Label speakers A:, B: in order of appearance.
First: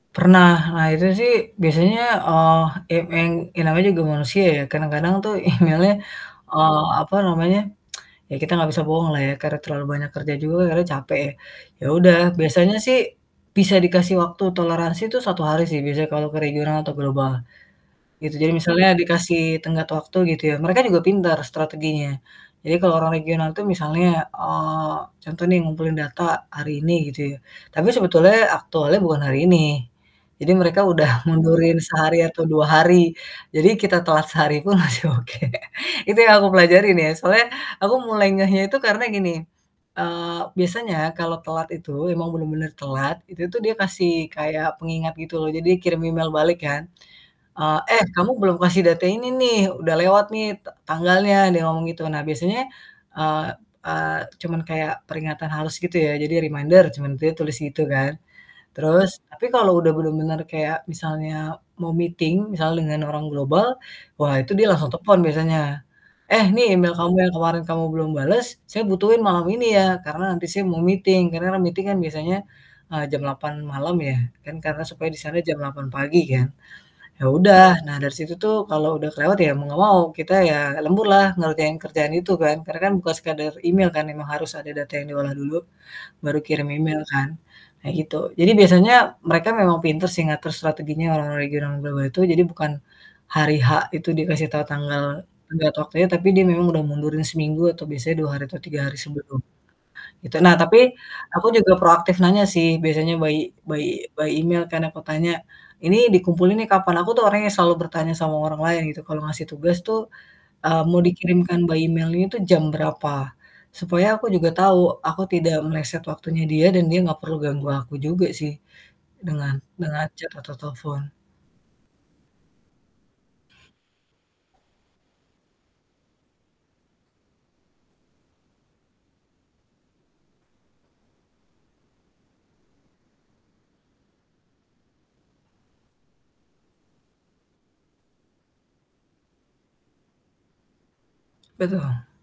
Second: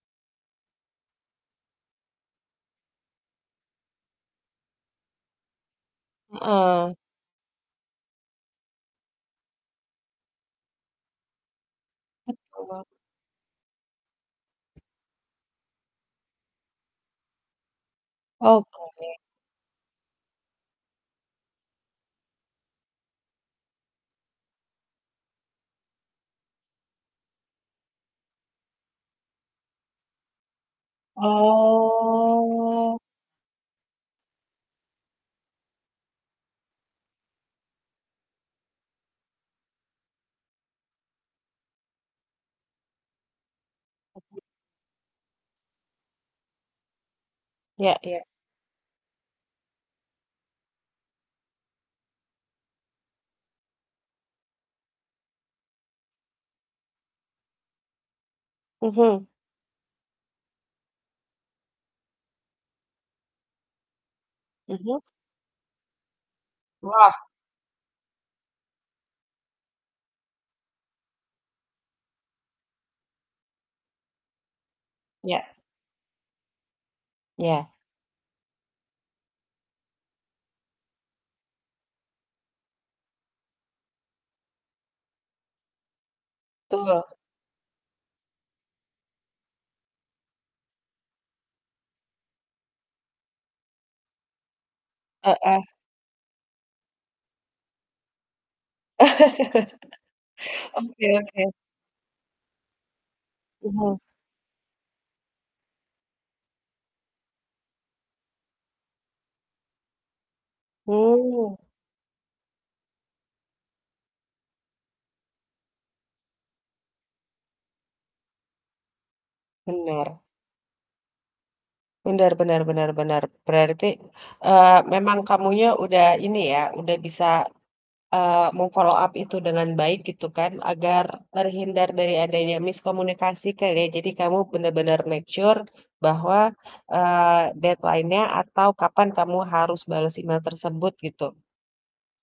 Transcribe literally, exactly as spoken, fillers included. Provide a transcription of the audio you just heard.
A: Pernah. Akhirnya sih biasanya, eee, m eng ya namanya juga manusia ya, kadang-kadang tuh email-nya, eee,
B: Heeh.
A: apa namanya, ya kita gak bisa bohonglah ya karena terlalu banyak kerja juga akhirnya capek ya. Ya udah, biasanya
B: Betul.
A: sih bisa dikasih waktu toleransi itu satu hari sih biasanya kalau ke regional atau global gitu. Jadi
B: Oh,
A: misalnya
B: oke.
A: dikasih tenggat waktu gitu ya. Mereka juga pintar strateginya. Jadi kalau orang regional itu misalnya, eee, contoh nih ngumpulin data hari ini gitu ya. Tapi sebetulnya aktualnya bukan hari ini. Jadi mereka udah mundurin sehari atau dua
B: Oh.
A: hari. Jadi kita telat sehari pun masih oke. Itu yang aku pelajari nih. Soalnya aku mulai ngehnya itu karena gini, eee, biasanya kalau telat itu, emang bener-bener telat, itu tuh dia kasih kayak pengingat gitu loh, jadi kirim email balik kan, eee,
B: Iya
A: "Eh
B: iya.
A: kamu belum kasih data ini nih. Udah lewat nih ta tanggalnya." Dia ngomong gitu. Nah biasanya, eee eee, cuman kayak peringatan halus gitu ya. Jadi "Reminder," cuman dia tulis gitu kan. Terus
B: Mhm.
A: tapi kalau udah bener-bener kayak misalnya mau meeting, misalnya dengan orang global, wah itu dia langsung
B: Mhm.
A: telepon biasanya, "Eh nih email kamu
B: Wah.
A: yang kemarin kamu belum bales, saya butuhin malam ini ya, karena nanti siang mau meeting." Karena kan meeting biasanya, eee, jam lapan malam ya kan karena supaya di sana
B: Ya.
A: jam lapan pagi kan. Ya
B: Ya.
A: udah, nah dari situ tuh kalau udah kelewat ya mau nggak mau kita ya lembur lah ngerjain kerjaan itu kan. Karena kan bukan sekedar email kan memang harus ada data yang diolah dulu, baru kirim email
B: Betul.
A: kan, nah gitu. Jadi biasanya mereka memang pinter sih ngatur strateginya orang-orang regional, orang global itu. Jadi bukan hari H itu dikasih tahu tanggal
B: Heeh.
A: tenggat waktunya, tapi dia memang udah mundurin seminggu atau biasanya dua hari atau tiga hari sebelum gitu, nah tapi
B: Oke oke.
A: aku juga proaktif nanya sih biasanya by by
B: Mhm.
A: by email kan, aku tanya, "Ini dikumpulin nih kapan?" Aku tuh orangnya selalu bertanya sama orang lain gitu kalau ngasih tugas tuh, eee, mau dikirimkan
B: Mmm.
A: by email itu jam berapa. Supaya aku juga tahu aku tidak meleset waktunya dia dan dia nggak perlu ganggu aku juga sih dengan dengan
B: Benar.
A: chat atau telfon.
B: Benar benar benar benar, berarti, eee, memang kamunya udah ini ya udah bisa, eee, mem-follow up itu dengan baik gitu kan agar terhindar dari adanya miskomunikasi kali ya, jadi kamu bener-bener make sure bahwa, eee, deadline-nya atau kapan kamu harus bales email tersebut gitu.
A: Betul.